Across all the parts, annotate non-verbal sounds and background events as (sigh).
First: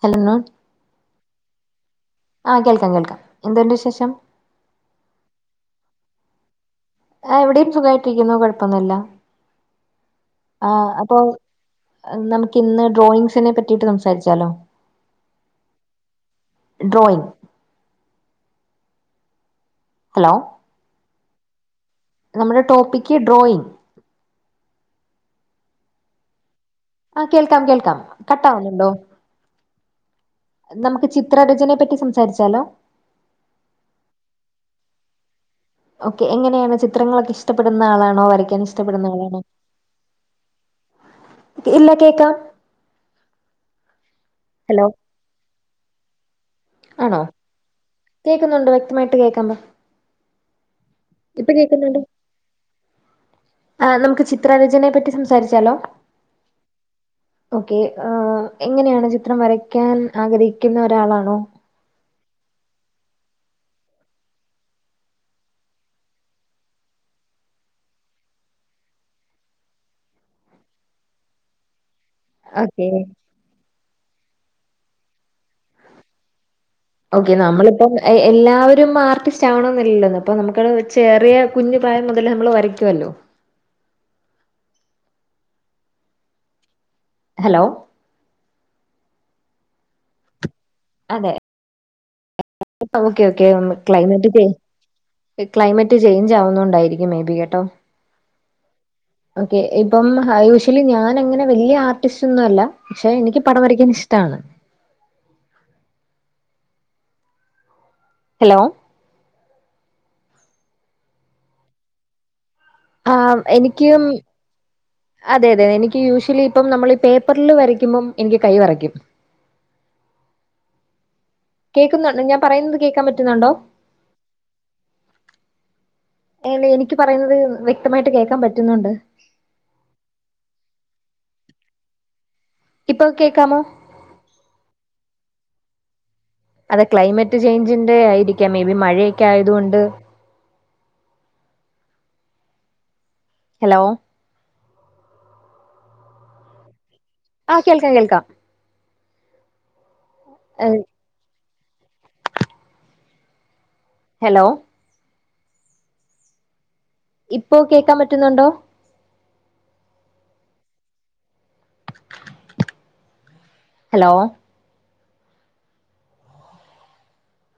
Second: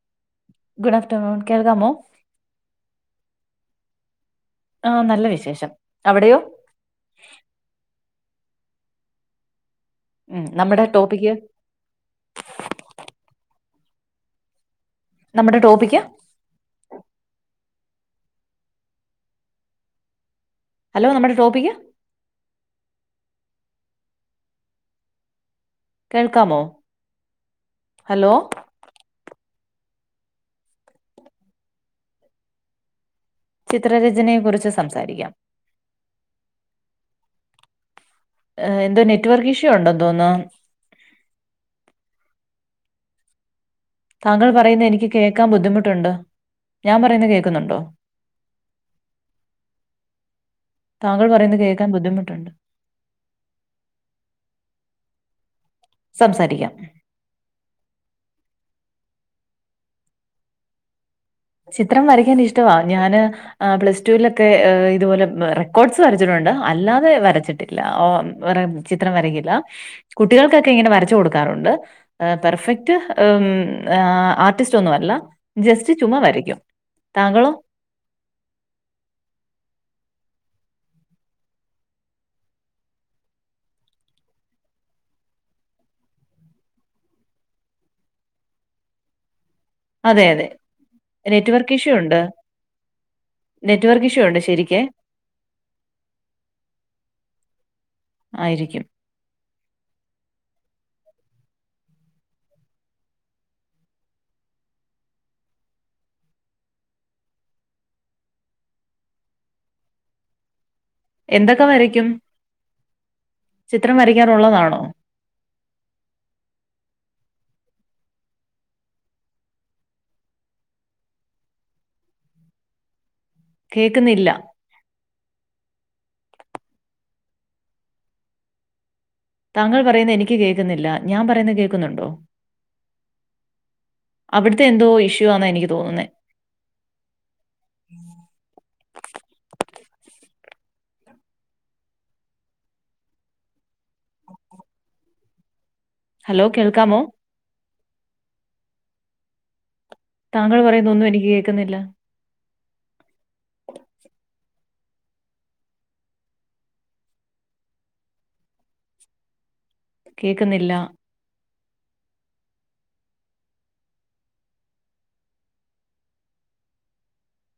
ഹ (unintelligible) good afternoon കേൾക്കാമോ? ആഹ കേൾക്കാം കേൾക്കാം എന്ത്ണ്ട വിശേഷം? ആ നല്ല വിശേഷം അവ്ടെയോ? ആഹ ഇവ്ടയും സുഖായിട്ടിരിക്കുന്നു കുഴപ്പൊന്നില്ല ഉം നമ്മുടെ ആഹ് അപ്പൊൾ. ടോപ്പിക്ക് നമുക്ക് ഇന്ന് ഡ്രോയിങ്സിനെ പറ്റിട്ട് സംസാരിച്ചാലോ? നമ്മുടെ ടോപ്പിക്ക്. ഡ്രോയിങ്. ഹലോ ഹലോ നമ്മുടെ ടോപ്പിക്ക്. നമ്മുടെ ടോപ്പിക്ക് ഡ്രോയിങ്ങ്. കേൾക്കാമോ? ആഹ് കേൾക്കാം കേൾക്കാം ഹലോ കട്ടാവുന്നുണ്ടോ? നമ്ക്ക് ചിത്രരചനയെ പറ്റി സംസാരിച്ചാലോ? ചിത്രരചനയെക്കുറിച്ച് സംസാരിക്കാം. ഓക്കെ എങ്ങനെയാണ് ചിത്രങ്ങളൊക്കെ ഇഷ്ടപ്പെടുന്ന ആളാണോ വര എന്തോ നെറ്റ്വർക്ക് ഇഷ്യൂ ഉണ്ടോ തോന്നോ. ഇല്ല കേക്കാം. താങ്കൾ ഹലോ പറയുന്നെ എനിക്ക് കേക്കാൻ ബുദ്ധിമുട്ടുണ്ട്. ഞാൻ ആണോ പറയുന്നത് കേൾക്കുന്നുണ്ടോ കേക്കുന്നുണ്ടോ വ്യക്തമായിട്ട് കേക്കാമോ? താങ്കൾ പറയുന്ന കേക്കാ ബുദ്ധിമുട്ടുണ്ട്. ആഹ നമ്ക്ക് ചിത്രരചനയെ പറ്റി സംസാരിച്ചാലോ? സംസാരിക്കാം ഓക്കെ ഏഹ് എങ്ങനെയാണ് ചിത്രം വരയ്ക്കാൻ ആഗ്രഹിക്ക്ന്നെ ഒരാളാണോ? ചിത്രം വരയ്ക്കാൻ ഇഷ്ടവാ ഞാന്. ആ പ്ലസ്ടുവലൊക്കെ ഇതുപോലെ റെക്കോർഡ്സ് വരച്ചിട്ടുണ്ട് അല്ലാതെ വരച്ചിട്ടി. ല ഏമ് ഒരം ചിത്രം വരക്കില്ല കുട്ടികൾക്കൊക്കെ ഇങ്ങനെ വരച്ച കൊടുക്കാറുണ്ട്. ആഹ് ഓക്കെ. പെർഫെക്റ്റ് എമ് ആർട്ടിസ്റ്റ് ഒന്നുവല്ല ജസ്റ്റ് ചുമ വരക്കും. ഓക്കെ നമ്മളിപ്പം. എഹ് എല്ലാവരും ആർട്ടിസ്റ്റ് ആവണൊന്നില്ലല്ലൊ അപ്പൊ നമുക്ക ചെറിയ കുഞ്ഞു പ്രായം മുതല് നമ്മൾ വരയ്ക്കുവല്ലോ? ഹലോ? അതെയതെ. അതെ. നെറ്റ് വർക്ക് ഇഷ്യൂണ്ട്. ഓക്കെ ഓക്കെ ക്ലൈമറ്റ്ക്കെ. ശരിക്കേ. ക്ലൈമറ്റ് ചേഞ്ച് ആവുന്നണ്ടായിരിക്കും മേബി കേട്ടോ. ആയിരിക്കും. ഓക്കെ ഇപ്പം ഹയൂഷ്വലി ഞാൻ അങ്ങനെ വലിയ ആർട്ടിസ്റ്റൊന്നു അല്ല. പക്ഷെ എനിക്ക് പടം വരയ്ക്കാനിഷ്ടണ്. ഹലോ. എന്തൊക്കെ വരയ്ക്കും? ആഹ് എനിക്. ചിത്രം വരയ്ക്കാറുള്ളതാണോ? അതെ അതെ എനിക്ക് യൂഷ്വലി ഇപ്പം നമ്മൾ ഈ പേപ്പറിൽ വരയ്ക്കുമ്പം എനിക്ക് കൈ വിറയ്ക്കും. കേൾക്കുന്നുണ്ട് ഞാൻ പറയുന്നത് കേൾക്കാൻ പറ്റുന്നുണ്ടോ. കേൾക്കുന്നില്ല. അണോ എനിക്ക് പറയുന്നത് വ്യക്തമായിട്ട് കേൾക്കാൻ പറ്റുന്നുണ്ട്. താങ്കൾ പറയുന്ന എനിക്ക് കേൾക്കുന്നില്ല ഞാൻ പറയുന്ന കേൾക്കുന്നുണ്ടോ. ഇപ്പൊ കേക്കാമോ. അവിടുത്തെ എന്തോ ഇഷ്യൂ ആന്നാ എനിക്ക് തോന്നുന്നെ. അതെ ക്ലൈമറ്റ് ചേഞ്ചിന്റെ ആയിരിക്കാം മേ ബി മഴയൊക്കെ ആയതുകൊണ്ട്. ഹലോ ഹലോ കേൾക്കാമോ? ആഹ് കേൾക്കാം കേൾക്കാം. താങ്കൾ പറയുന്ന ഒന്നും എനിക്ക് കേൾക്കുന്നില്ല. ഹലോ ഇപ്പോ കേൾക്കാൻ പറ്റുന്നുണ്ടോ? കേക്കുന്നില്ല ഹലോ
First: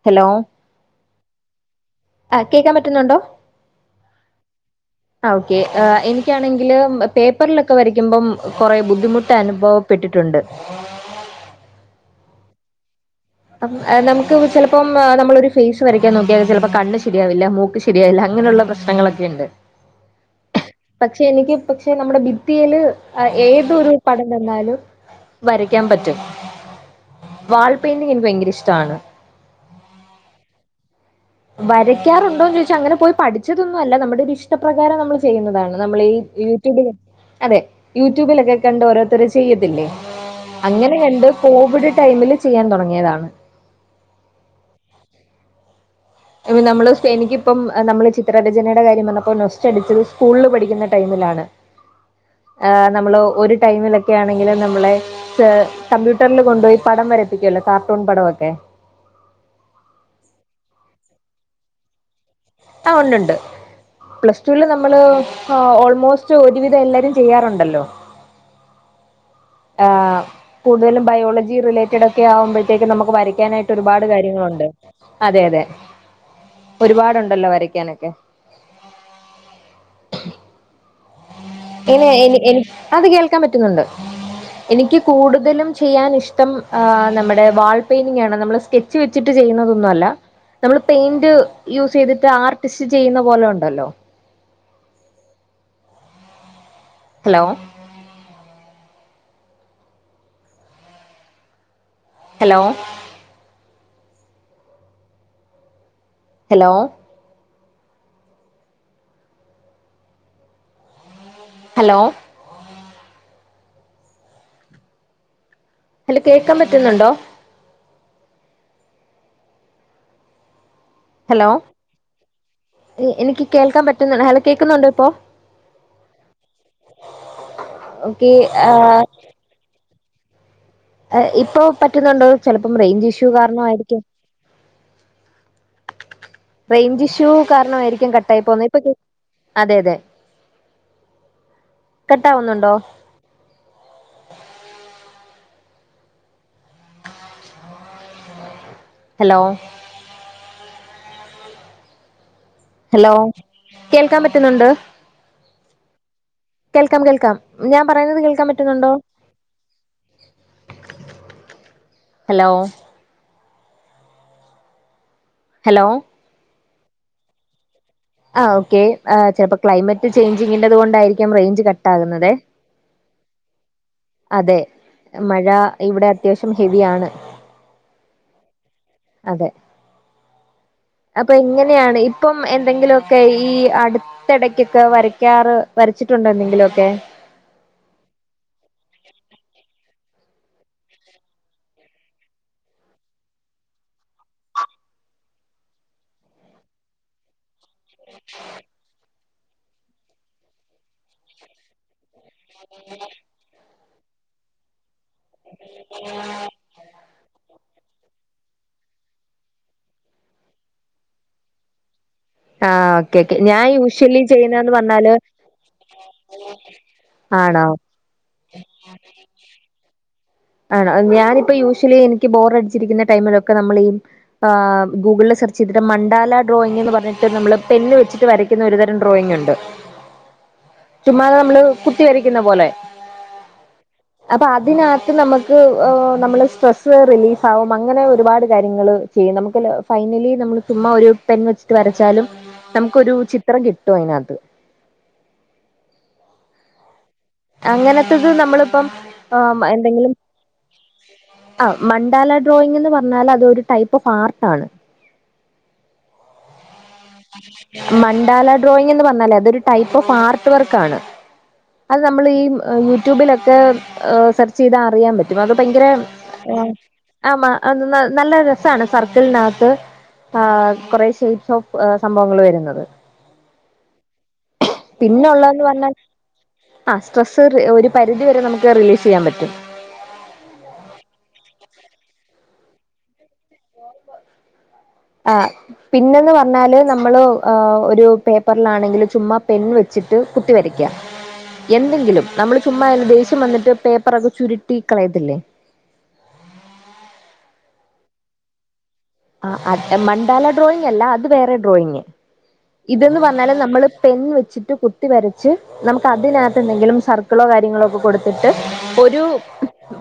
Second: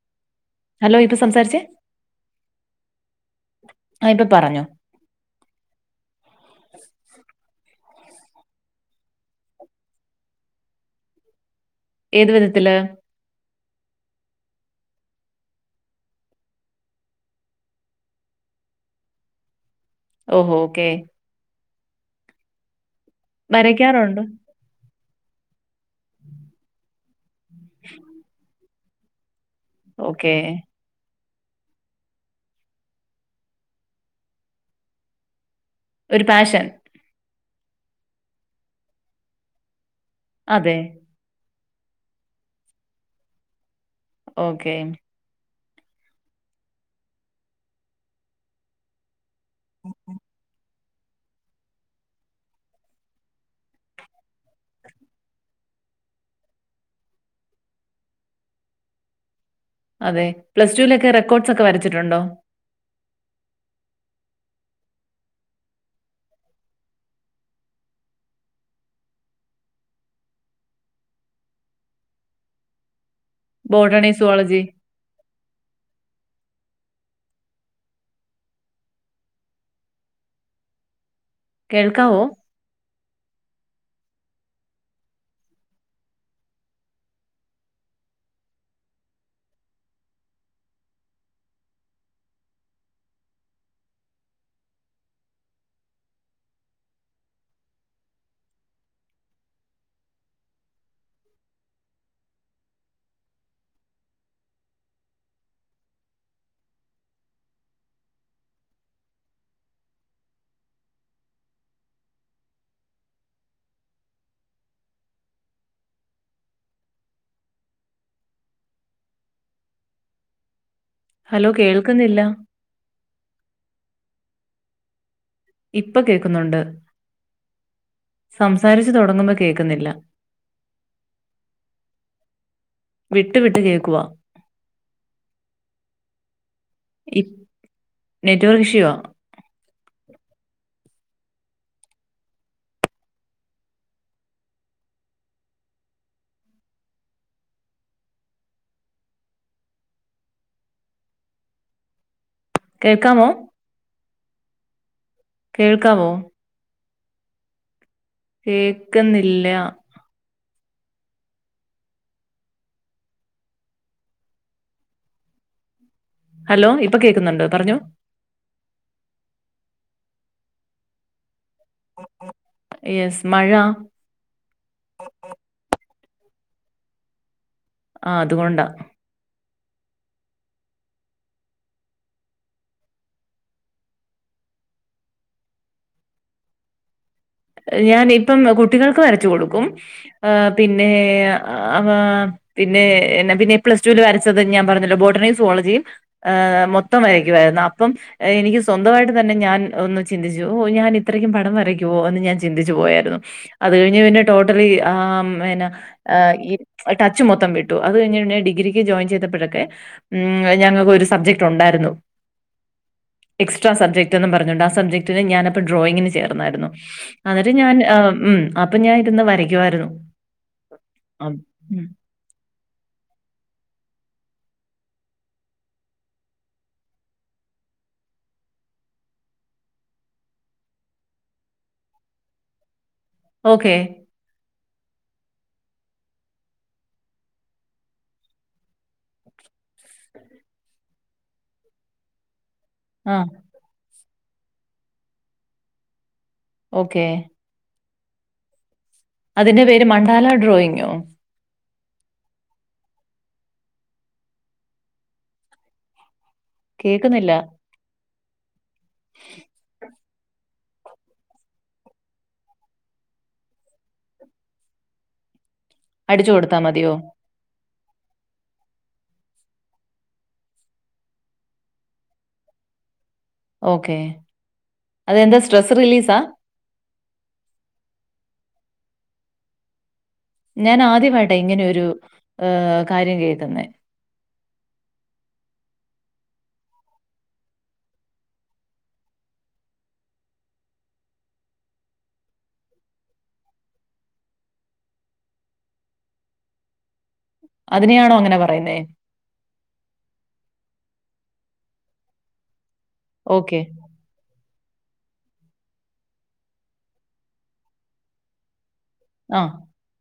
ഹലോ ഹലോ ഇപ്പ സംസാരിച്ചേ. ആഹ് കേൾക്കാൻ പറ്റുന്നുണ്ടോ. ആഹ് ഇപ്പൊ പറഞ്ഞോ. ആഹ് ഓക്കേ എനിക്കാണെങ്കില് പേപ്പറിലൊക്കെ വരയ്ക്കുമ്പം കുറെേ ബുദ്ധിമുട്ട് അനുഭവ പ്പെട്ടിട്ടുണ്ട്. ഏത് വിധത്തില്. അഹ് നമുക്ക് ചിലപ്പോം നമ്മളൊരു ഫേസ് വരക്കാൻ നോക്കിയാൽ ചിലപ്പോ കണ്ണ് ശരിയാവില്ല മൂക്ക്. ശരിയാവില്ല അങ്ങനെയുള്ള പ്രശ്നങ്ങളൊക്കെ ഉണ്ട്. ഓഹോ ഓക്കെ. പക്ഷെ എനിക്ക് പക്ഷെ നമ്മുടെ ഭിത്തിയില് ഏതൊരു വരയ്ക്കാറുണ്ട് പടം തന്നാലും. വരയ്ക്കാൻ പറ്റും വാൾ പെയിന്റിങ് എനിക്ക് ഭയങ്കര ഇഷ്ടമാണ്. ഓക്കേ. വരക്കാറുണ്ടോന്ന് ചോദിച്ചാ അങ്ങനെ പോയി പഠിച്ചതൊന്നല്ല നമ്മുടെ ഒരു ഇഷ്ടപ്രകാരം നമ്മള്. ചെയ്യുന്നതാണ് നമ്മൾ ഈ ഒരു പാഷൻ യൂട്യൂബില അതെ യൂട്യൂബിലൊക്കെ കണ്ട് ഓരോരുത്തര് ചെയ്യത്തില്ലേ. അതെ അങ്ങനെ കണ്ട് കോവിഡ് ടൈമില് ചെയ്യാൻ തുടങ്ങിയതാണ്. ഓക്കേ. ഇ നമ്മള് എനിക്കിപ്പം നമ്മള് ചിത്രരചനയുടെ കാര്യം വന്നപ്പോ നൊസ്. സ്റ്റഡീച്ചത് സ്കൂളിൽ പഠിക്കുന്ന ടൈമിലാണ്. ആഹ് നമ്മള് ഒരു ടൈമിലൊക്കെ ആണെങ്കില് നമ്മളെ കമ്പ്യൂട്ടറില് കൊണ്ടുപോയി പടം വരപ്പിക്കുല്ലോ കാർട്ടൂൺ പട വൊക്കെ. അതെ, പ്ലസ്ടുവിലൊക്കെ റെക്കോഡ്സ് ഒക്കെ വരച്ചിട്ടുണ്ടോ? ആഹ് ഉണ്ട് ഉണ്ട്. പ്ലസ് ടുവില് നമ്മള് ഓൾമോസ്റ്റ് ഒരുവിധം എല്ലാരും ചെയ്യാറുണ്ടല്ലോ. ആഹ്, കൂടുതലും ബയോളജി റിലേറ്റഡ് ഒക്കെ ആവുമ്പോഴത്തേക്ക് നമ്മക്ക് വര വരക്കാനായിട്ട് ഒരുപാട് ബോട്ടണി സുവോളജി കാര്യങ്ങളുണ്ട് അതെ അതെ ഒരുപാടുണ്ടല്ലോ വരക്കാനൊക്കെ. ഇനി കേൾക്കാവോ എനി എനി അത് കേൾക്കാൻ പറ്റുന്നുണ്ട്. എനിക്ക് കൂടുതലും ചെയ്യാൻ ഇഷ്ടം, ആ നമ്മുടെ വാൾ പെയിന്റിംഗാണ് നമ്മള് സ്കെച്ച് ച്ച് വെച്ചിട്ട് ചെയ്യുന്നതൊന്നുല്ല. നമ്മള് പെയിന്റ് യൂസ് ചെയ്തിട്ട് ആർട്ടിസ്റ്റ് ചെയ്യുന്ന പോലെ ഉണ്ടല്ലോ. Hello hello hello hello hello കേൾക്കാൻ പറ്റുന്നുണ്ടോ? ഹലോ കേൾക്കുന്നില്ല. എനിക്ക് കേൾക്കാൻ പറ്റുന്ന ഹലോ കേൾക്കുന്നുണ്ടോ ഇപ്പൊ? ഇപ്പൊ കേൾക്കുന്നുണ്ട് ഓക്കെ സംസാരിച്ചു തൊടങ്ങുമ്പോ കേൾക്കുന്നില്ല. ആ ഇപ്പൊ പറ്റുന്നുണ്ടോ ചെലപ്പം റേഞ്ച് ഇഷ്യൂ വിട്ട് വിട്ട് കേൾക്കുക കാരണമായിരിക്കും. റേഞ്ച് ഇഷ്യൂ കാരണമായിരിക്കും കട്ടായി നെറ്റ്വർക്ക് പോവുന്നത് ഇപ്പൊ ഇഷ്യൂവാ അതെ അതെ കട്ടാവുന്നുണ്ടോ? ഹലോ ഹലോ കേൾക്കാമോ കേൾക്കാൻ പറ്റുന്നുണ്ട്. കേൾക്കാമോ കേൾക്കാം കേൾക്കാം ഞാൻ പറയുന്നത് കേൾക്കാൻ പറ്റുന്നുണ്ടോ? കേൾക്കുന്നില്ല ഹലോ ഹലോ ഹലോ ഇപ്പൊ കേൾക്കുന്നുണ്ട് പറഞ്ഞോ. ആഹ് ഓക്കേ ആ ചെലപ്പോ ക്ലൈമറ്റ് ചേഞ്ചിങ്ങിന്റെത് കൊണ്ടായിരിക്കും റേഞ്ച് ക ട്ടാ കുന്നതേ. യെസ് മഴ അതെ മഴ ഇവിടെ അത്യാവശ്യം ഹെവിയാണ്. ആഹ് അതുകൊണ്ടാ. അതെ അപ്പൊ എങ്ങനെയാണ് ഇപ്പം എന്തെങ്കിലുക്കെ ഈ അടു ടക്കൊക്കെ വരയ്ക്കാറ് വരച്ചിട്ടുണ്ടോ എന്തെങ്കിലൊക്കെ? ഞാൻ ഇപ്പം കുട്ടികൾക്ക് വരച്ചു കൊടുക്കും ആ പിന്നെ ആ പിന്നെ പിന്നെ പ്ലസ്ടുവില് വരച്ചത് ഞാൻ പറഞ്ഞല്ലോ ബോട്ടണിം സോളജിം ആഹ് മൊത്തം വരക്കുവായിരുന്നോ? അപ്പം എനിക്ക് സ്വന്തമായിട്ട് തന്നെ ഞാൻ ഒന്ന് ചിന്തിച്ചു ഓ ഞാൻ ഇത്രയ്ക്ക് പടം വരയ്ക്കുവോ ന്ന് ഞാൻ ചിന്തിച്ചു പോയായിരുന്നു അത് കഴിഞ്ഞ് പിന്നെ ടോട്ടലി ആഹ് പിന്നെ ആ ഈ ടച്ച് മൊത്തം വിട്ടു, അത് കഴിഞ്ഞ് പിന്നെ ഡിഗ്രിക്ക് ജോയിൻ ചെയ്തപ്പോഴൊക്കെ ഉം അത് ഞങ്ങൾക്ക് ഒരു സബ്ജക്ട് ഉണ്ടായിരുന്നു. ആ ഓക്കെ ഓക്കെ ഞാൻ എക്സ്ട്രാ യൂഷ്വലി സബ്ജക്റ്റ്ന്നും പറഞ്ഞോണ്ട് ആ ചെയ്യുന്നന്ന് പറഞ്ഞാല് സബ്ജക്ടിന് ഞാനപ്പൊ ഡ്രോയിങ്ങിന് ചേർന്നാരുന്നു. എന്നിട്ട് ആണോ ഞാൻ ആം ഉം അപ്പൊ ഞാൻ ഇരുന്ന് വരയ്ക്കുആയിരുന്നു. ആണോ ഞാനിപ്പോ യൂഷ്വലി എനിക്ക് ബോർ അടിച്ചിരിക്കുന്ന ടൈമിലൊക്കെ നമ്മള് ഈ ആ ഗൂഗിളില് സെർചെയ്തിട്ട് മണ്ടാല ഡ്രോയിങ് എന്ന് പറഞ്ഞിട്ട് നമ്മള് പെനന് വെച്ചിട്ട് വരക്കുന്ന ഒരുതരം ഡ്രോയിങ് ഉണ്ട്. ചുമ്മാത നമ്മള് കുത്തി വരക്കുന്ന പോലെ. ഓക്കേ അപ്പൊ അതിനക നമ്മക്ക് നമ്മള് സ്ട്രെസ്സ് റിലീസ് ആകും അങ്ങനെ ഒരുപാട് കാര്യങ്ങള് ചെയ്യും നമുക്കല്ല ഫൈനലി നമ്മള് ചുമ്മാ ഒരു പെൻ വെച്ചിട്ട് വരച്ചാലും നമുക്കൊരു ആഹ് ചിത്രം കിട്ടും അതിനകത്ത്. ഓക്കേ അങ്ങനത്തത് നമ്മളിപ്പം അതിന്റെ ആഹ് പേര് എന്തെങ്കിലും മണ്ടാല ഡ്രോയിങ്ങോ? ആഹ് മണ്ഡാല ഡ്രോയിങ് എന്ന് പറഞ്ഞാൽ അത് ഒരു ടൈപ്പ് ഓഫ് ആർട്ട് ആണ് കേൾക്കുന്നില്ല മണ്ഡാല ഡ്രോയിങ് എന്ന് പറഞ്ഞാലേ അതൊരു ടൈപ്പ് ഓഫ് ആർട്ട് വർക്ക് ആണ് അത് നമ്മൾ ഈ യൂട്യൂബിലൊക്കെ് സെർച്ച് ചെയ്താ അറിയാൻ പറ്റും അത് ഭയങ്കര അടിച്ചു കൊടുത്താൽ മതിയോ ആഹ് അത് നല്ല രസമാണ് സർക്കിളിനകത്ത് ആഹ് കുറെ ഷേപ്സ് ഓഫ് സംഭവങ്ങൾ വരുന്നത് ഓക്കെ അതെന്താ സ്ട്രെസ്സ് റിലീസാ ആഹ് സ്ട്രെസ്സ് ഒരു പരിധിവരെ നമുക്ക് റിലീസ് ചെയ്യാൻ പറ്റും ഞാൻ ആദ്യമായിട്ടാ ഇങ്ങനെയൊരു കാര്യം കേൾക്കുന്ന ആഹ് പിന്നാന്ന് പറഞ്ഞാല് നമ്മള് ആഹ് ഒരു പേപ്പറിലാണാങ്കില് ചുമ്മാ പെൻ വെ വെച്ചിട്ട് കുത്തി വരക്ക്യാ എന്തെങ്കിലും നമ്മള് ചുമ്മാ ദേഷ്യം വന്നിട്ട് പേപ്പറൊക്കെ ചുരുട്ടി കളയത്തില്ലെ അതിനെയാണോ അങ്ങനെ പറയ്ന്നേ ആഹ് അഹ് മാണ്ടലാ ഡ്രോയിങ് അല്ലാ അത് വേറെ ഡ്രോയിങ്ങ് ഇതന്ന് പറഞ്ഞാല് ഓക്കേ. നമ്മള് പെൻ വെച്ചിട്ട് കു ത്തി വരച്ച് നമ്മക്ക് അതിനാത്ത് എന്തെങ്കിലും സർക്കിളോ കാര്യങ്ങളോ ഒക്കെ കൊട്ത്തിട്ട് ഒരു ആഹ്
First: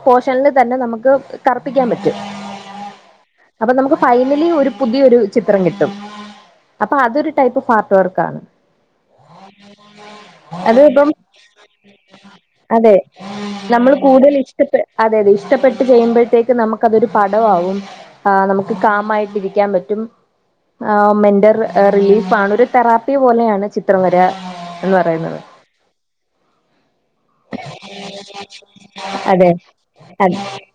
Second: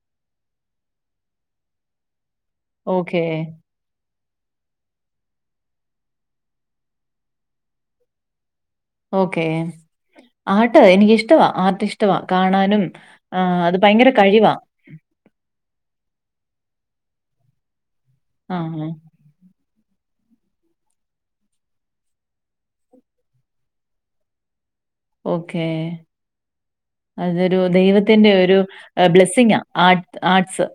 പോഷനിൽ തന്നെ നമുക്ക് കറുപ്പിക്കാൻ പറ്റും ഓക്കെ അപ്പൊ നമ്മക്ക് ഫൈനലി ഒര് പുതിയൊരു ചിത്രം കിട്ടും അപ്പൊ അത് ഒര് ടൈയ്പ്പ് ഒഫ് ആർട്ട് വർക്കാണ് ഓക്കേ ആർട്ട് അത് ഇപ്പം എനിക്കിഷ്ടവാ ആർട്ട് ഇഷ്ടവാ കാണാനും അതെ ആഹ് അത് നമ്മൾ ഭയങ്കര കൂടുതൽ കഴിവാ ഇഷ്ടപ്പെ അതെ അതെ ഇഷ്ടപ്പെട്ട് ചെയ്യുമ്പോഴത്തേക്ക് നമ്മക്ക് അതൊരു പടം ആവും ആഹ് നമ്മക്ക് കാമായിട്ട് ഇരിക്കാൻ പറ്റും ആഹ് മെന്റർ റില് സാണ് ഒര് തെറാപ്പി പോലെയാണ് ചിത്രം വര എന്ന് പറയ്ന്നാത് ഏഹ് അതൊരു ദൈവത്തിന്റെ ഒരു അതെ ബ്ലെസ്സിംങ്ങാ ആഹ് ആട് അ ആട്സ്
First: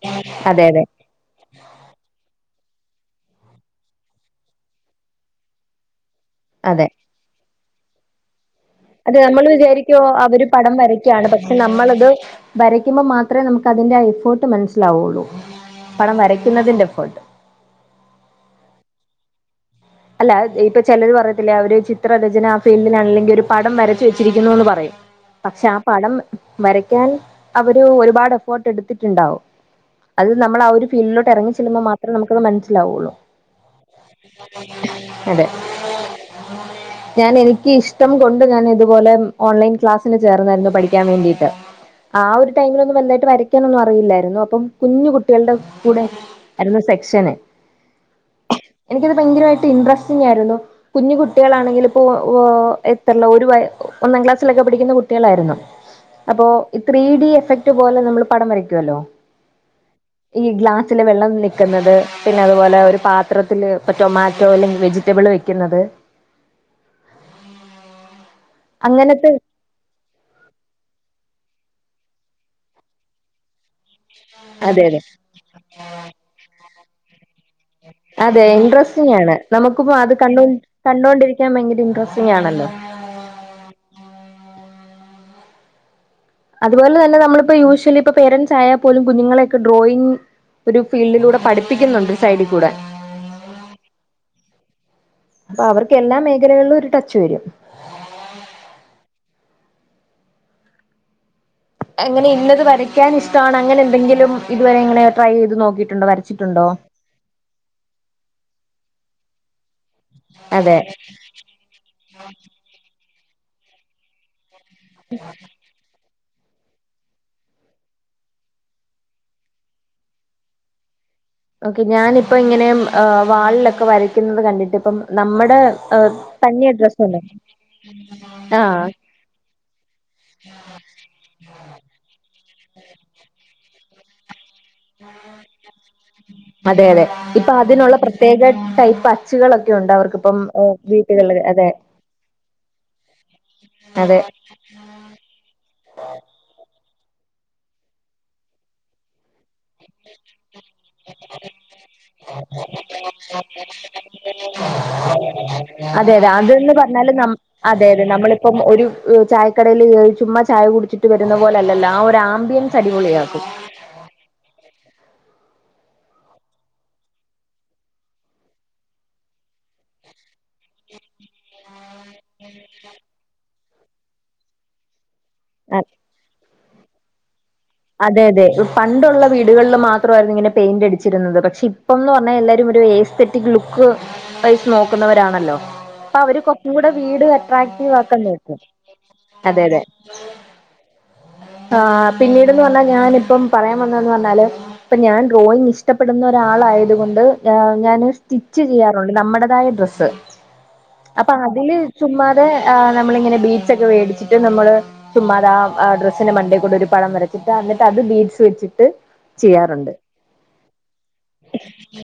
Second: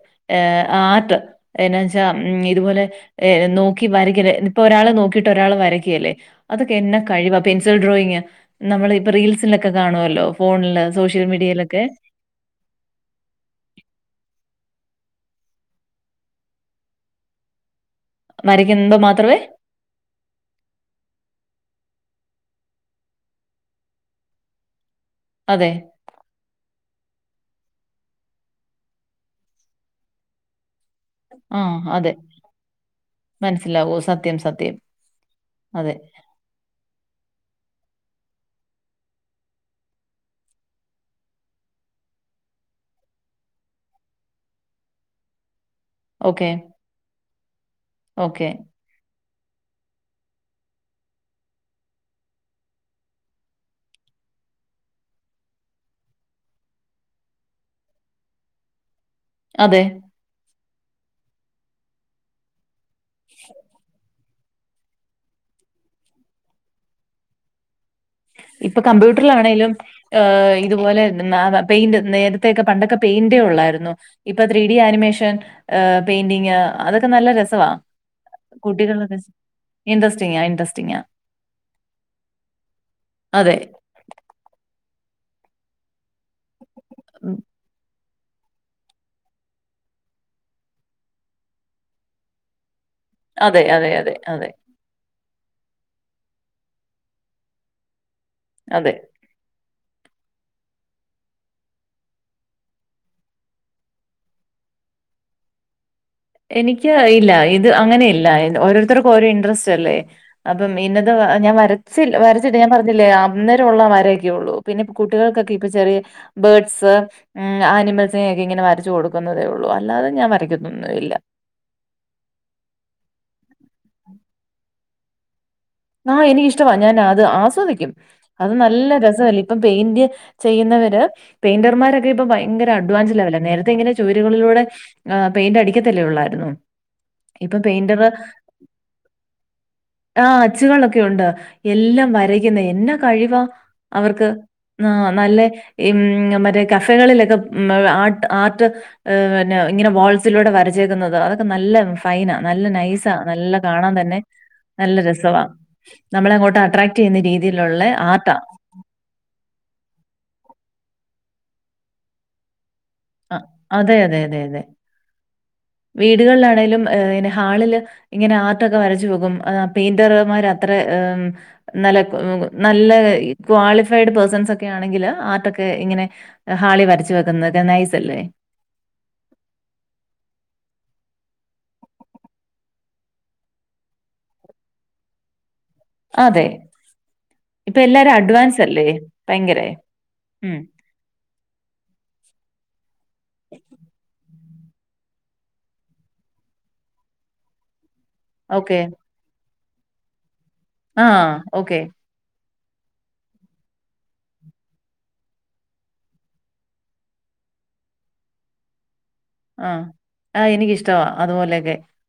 അതെ ഏഹ് അതെ ആർട്ട് എന്നാ വെച്ചാ ഉം ഇത്പോലെ നോക്കി വരയ്യക്കില്ലൊ ഇപ്പൊ ഒരാള് നോക്കിട്ട് ഒരാള് വരയ്ക്ക്യാ അല്ലേ അതൊക്കെ അതെ എന്നെ കഴിവാ പെൻസിൽ ഡ്രോയിങ് നമ്മള് ഇപ്പേ റീൽസിലൊക്കെ കാണുവല്ലോ ഫോണില് സോഷ്യൽ യാണ് പക്ഷെ മീഡിയയിലൊക്കെ. നമ്മളത് വരയ്ക്കുമ്പോൾ മാത്രമേ നമ്മക്ക് അതിന്റെ എഫ്ഫർട്ട് മനസ്സിലാവുള്ളൂ പടം വരയ്ക്കന്നാതിന്റെ എഫ്ഫർട്ട് വരയ്ക്കമ്പോ മാത്രമേ അല്ല ഇപ്പൊ ചെലര് പറയത്തില്ലോ അവര് ചിത്രരചന ആഹ് ഫീൽഡിന ആണല്ലെങ്കി ഒര് പടം വരച്ച് വെച്ചിരിക്കുന്നു എന്ന് പറയും പക്ഷേ അതെ. ആഹ് പടം വരയ്ക്കാൻ അവര് ഒരുപാട് എഫേർട്ട് എടുത്തിട്ട് ഇണ്ടാവും അത് നമ്മള് അവര് ഫീൽഡ് ലോട് എറങ്ങി ചെല്ല്മ്പോ മാത്രമേ നമ്മക്ക് അത് മനസിലാവുള്ളൂ മനസ്സിലാവുവോ സ അതെ ഞാൻ എനിക്ക് ഇഷ്ടം കൊണ്ട് ഞാൻ ഇത് പോലെ ഓൺലൈൻ ക്ലാസ്സിന് ചേർന്നാരുന്നു പഠിക്കാൻ വേണ്ടിട്ട് ആഹ് ഒര് ടൈമിലന്നും വല്ലാതയിട്ട് വരക്കാനൊന്നും അറിയില്ലരുന്നു അപ്പം കുഞ്ഞ് കുട്ടികളുടെ കൂടെ ഓക്കേ. ആരാന്ന് സെക്ഷന് ഓക്കേ. എനിക്കത് ഭയാങ്കരമായിട്ട് ഇൻട്രസ്റ്റിംങ്ങ് ആരുന്നു കുഞ്ഞ് കുട്ടികളാണെങ്കിലി ഇപ്പൊ എത്രല്ലോ ഒരു വയാ ഒന്നാം ക്ലാസ്സിലൊക്കെ പഠിക്കന്നാ കുട്ടികളാര്ന്നു അപ്പൊ ഈ ത്രീ ഡി എഫക്ട് പോലെ നമ്മള് പടം വരയ്ക്കുവാല്ലോ അതെ ഈ ഗ്ലാസിലെ വെള്ളം നിക്ക്ന്നാത് പിന്നെ അത് പോലെ ഒര് പാത്രത്തില് ഇപ്പ ടൊമാറ്റോ അല്ലെങ്കി വെജിറ്റബിള് വെക്ക്ന്നാത് ഇപ്പൊ അങ്ങനത്തെ കമ്പ്യൂട്ടറില് ആണോലും ആഹ് ഇത് പോലെ പെയിന്റ് നേരത്തേയൊക്കെ പണ്ടൊക്കെ പെയിന്റേ ഒള്ളാര്ന്നു ഇപ്പൊ ത്രീ ഡി അതെ അതെ ആനിമേഷൻ പെയിന്റിങ് അതൊക്കെ നല്ലാ രസാ അതെ ഇൻട്രസ്റ്റിംങ്ങ് ആണ് നമ്മക്കിപ്പോ അത് ക ഇൻട്രസ്റ്റിംഗാ കണ്ടോണ്ടിരി ഇൻട്രസ്റ്റിംഗാ കണ്ടോണ്ടിരിക്കാൻ ബയങ്കര ഇൻട്രസ്റ്റിങ് ആണല്ലോ അതെ അതുപോലെ തന്നെ ഉം നമ്മളിപ്പോ യൂഷോലി ഇപ്പേ പേരൻറ്സ് ആയാ പോലും കുങ്ങളെയൊക്കേ ഡ്രോയിങ് ഒരു ഫീൽഡിലൂടെ പഠിപ്പിക്കുന്നുണ്ട് സൈഡിലൂടെ അതെ അതെ അതെ അതെ ആഹ് അവർക്ക് എല്ലാ മേഖലകളിലും ഒര് ട്ടച്ച് വരും അതെ എങ്ങനെ ഇന്നത് വരക്ക്യാൻ ഇഷ്ടാണ് അങ്ങനെ എന്തൊങ്കിലും ഇത് വേരെ ഇങ്ങനെ ട്രൈയ് ചെയ്ത് നോക്കിയിട്ട് ഇണ്ടോ വെരക്കാ എനിക്ക് ആയില്ല ഇല്ല ഇത് അങ്ങനെ ഇല്ല ഓരോരുത്തർക്കും ഓരോ ഇൻട്രസ്റ്റ് അല്ലേ അപ്പം അതെ ഇന്നത്ത വ ഞാൻ വരച്ചില്ല വരച്ചിട്ട് ഞാൻ പറഞ്ഞില്ലേ അന്നേരം ഉള്ള വരയൊക്കെ ഉള്ളൂ പിന്നെ കുട്ടികൾക്കെ ചെറിയ ബേഡ്സ് ഉം ആനിമൽസിനെയൊക്കെ ഇങ്ങനെ വരച്ചുക കൊടുക്കുന്നേ ഉള്ളൂ അല്ലാതെ ഞാൻ വരയ്ക്കോന്നുല്ല ഓക്കെ ഞാനിപ്പ ഇങ്ങനെ വാളിലൊക്കെ വരയ്ക്കുന്നത് കണ്ടിട്ട് ഇപ്പം നമ്മടെ ആഹ് എനിക്കിഷ്ടമാണ് ഞാൻ അത് ആസ്വദിക്കും അത് ആഹ് നല്ല രസമല്ലെ ഇപ്പം പെയിന്റ് ചെയ്യുന്നവര് പെയിന്റർമാരൊക്കെ ഇപ്പ ഭയങ്കര അഡ്വാൻസ് ലെവല നേരത്തെ ഇങ്ങനെ ചുവര് കളിലൂടെ അതെ യതെ ഇപ്പൊ അതിനുള്ള പ്രത്യേക ടൈപ്പ് ടൂളൊക്കെ ഉണ്ട് അവർക്കിപ്പം കളൊക്കെുണ്ട് വീട്ടുകളിൽ അതെ എല്ലാം വരയ്ക്കുന്ന എന്നാ കഴിവ അതെ അവർക്ക് ആഹ് നല്ല ഉം മറ്റേ കഫകളിലൊക്കെ ആഹ് ആർട്ട് ഈഹ് പിന്നെ ഇങ്ങനെ വാൾസിലൂടെ വരച്ചേക്കുന്നത് അതൊക്കെ നല്ല ഫൈന നല്ല നൈസ നല്ല കാണാൻ തന്നെ നല്ല രസമാണ് അതെ അതെ അതന്ന് പറഞ്ഞാല് രീതിയിലുള്ള അതെ അതെ ആർട്ടാ നമ്മളിപ്പോ ഒരു ചായക്കടയിൽ ചുമ്മാ ചായ കുടിച്ചിട്ട് വരുന്ന പോലെല്ലല്ലോ ആ ആമ്പിയൻസ് അടിപൊളിയാക്കും അതെ അതെ അതെ അതെ വീടുകളിലാണേിലും ഹാളില് ഇങ്ങനെ ആർട്ടൊക്കെ വരച്ചു പോകും പെയിന്റർമാർ അത്ര ഈഹ് നല്ല നല്ല ക്വാളിഫൈഡ് പേഴ്സൺസ് ഒക്കെ ആണെങ്കിൽ ആർട്ടോക്കെ ഇങ്ങനെ ഹാളി വരച്ച് വെക്കുന്നത് അതെ അതെ പണ്ടുള്ള വീടുകളിൽ മാത്രമായിരുന്നു ഇങ്ങനെ പെയിന്റ് അടിച്ചിരുന്നത് പക്ഷെ ഇപ്പം എന്ന് പറഞ്ഞാൽ എല്ലാരും ഇവിടെ എസ്റ്റേ എസ്റ്റേറ്റിക്ക് ലുക്ക് വൈസ് നോക്കുന്നവരാണല്ലോ അപ്പൊ അവര് അതെ. കൂടെ വീട് ഇപ്പൊ അട്രാക്റ്റീവ എല്ലാരും ആക്കാൻ നോക്കും അഡ്വാൻസല്ലേ? അതെ ഭയങ്കരെ. അതെ ഉം ആഹ് പിന്നീട്ന്ന് പറഞ്ഞാൽ ഞാനിപ്പം പറയാൻ വന്നന്ന് പറഞ്ഞാല് ഇപ്പൊ ഞാൻ ഡ്രോയിങ് ഇഷ്ടപ്പെടുന്ന ഒരാളായത കൊൊണ്ട് ഞാാന് സ്റ്റിച്ച് ഓക്കെ. ചെയ്യാറുണ്ട് നമ്മുടേതായ ഡ്രസ്സ് ആഹ്. അപ്പൊ അതില് ഓക്കെ. ചുമ്മാതെഹ് നമ്മളിങ്ങനെ ബീറ്റ്സ് ഒക്കെ മേടിച്ചിട്ട് നമ്മള് ചുമ്മാത ആഹ് ആ ഡ്രസ്സസിന് മണ്ടേക്കൂടെ ഒരു പടം വരച്ചിട്ട് എന്നിട്ട് അത് ബീറ്റ്സ് വച്ചിട്ട് ആഹ് ആഹ് എനക്ക്ഷ്ടവാ അതുപോലെയൊക്കെ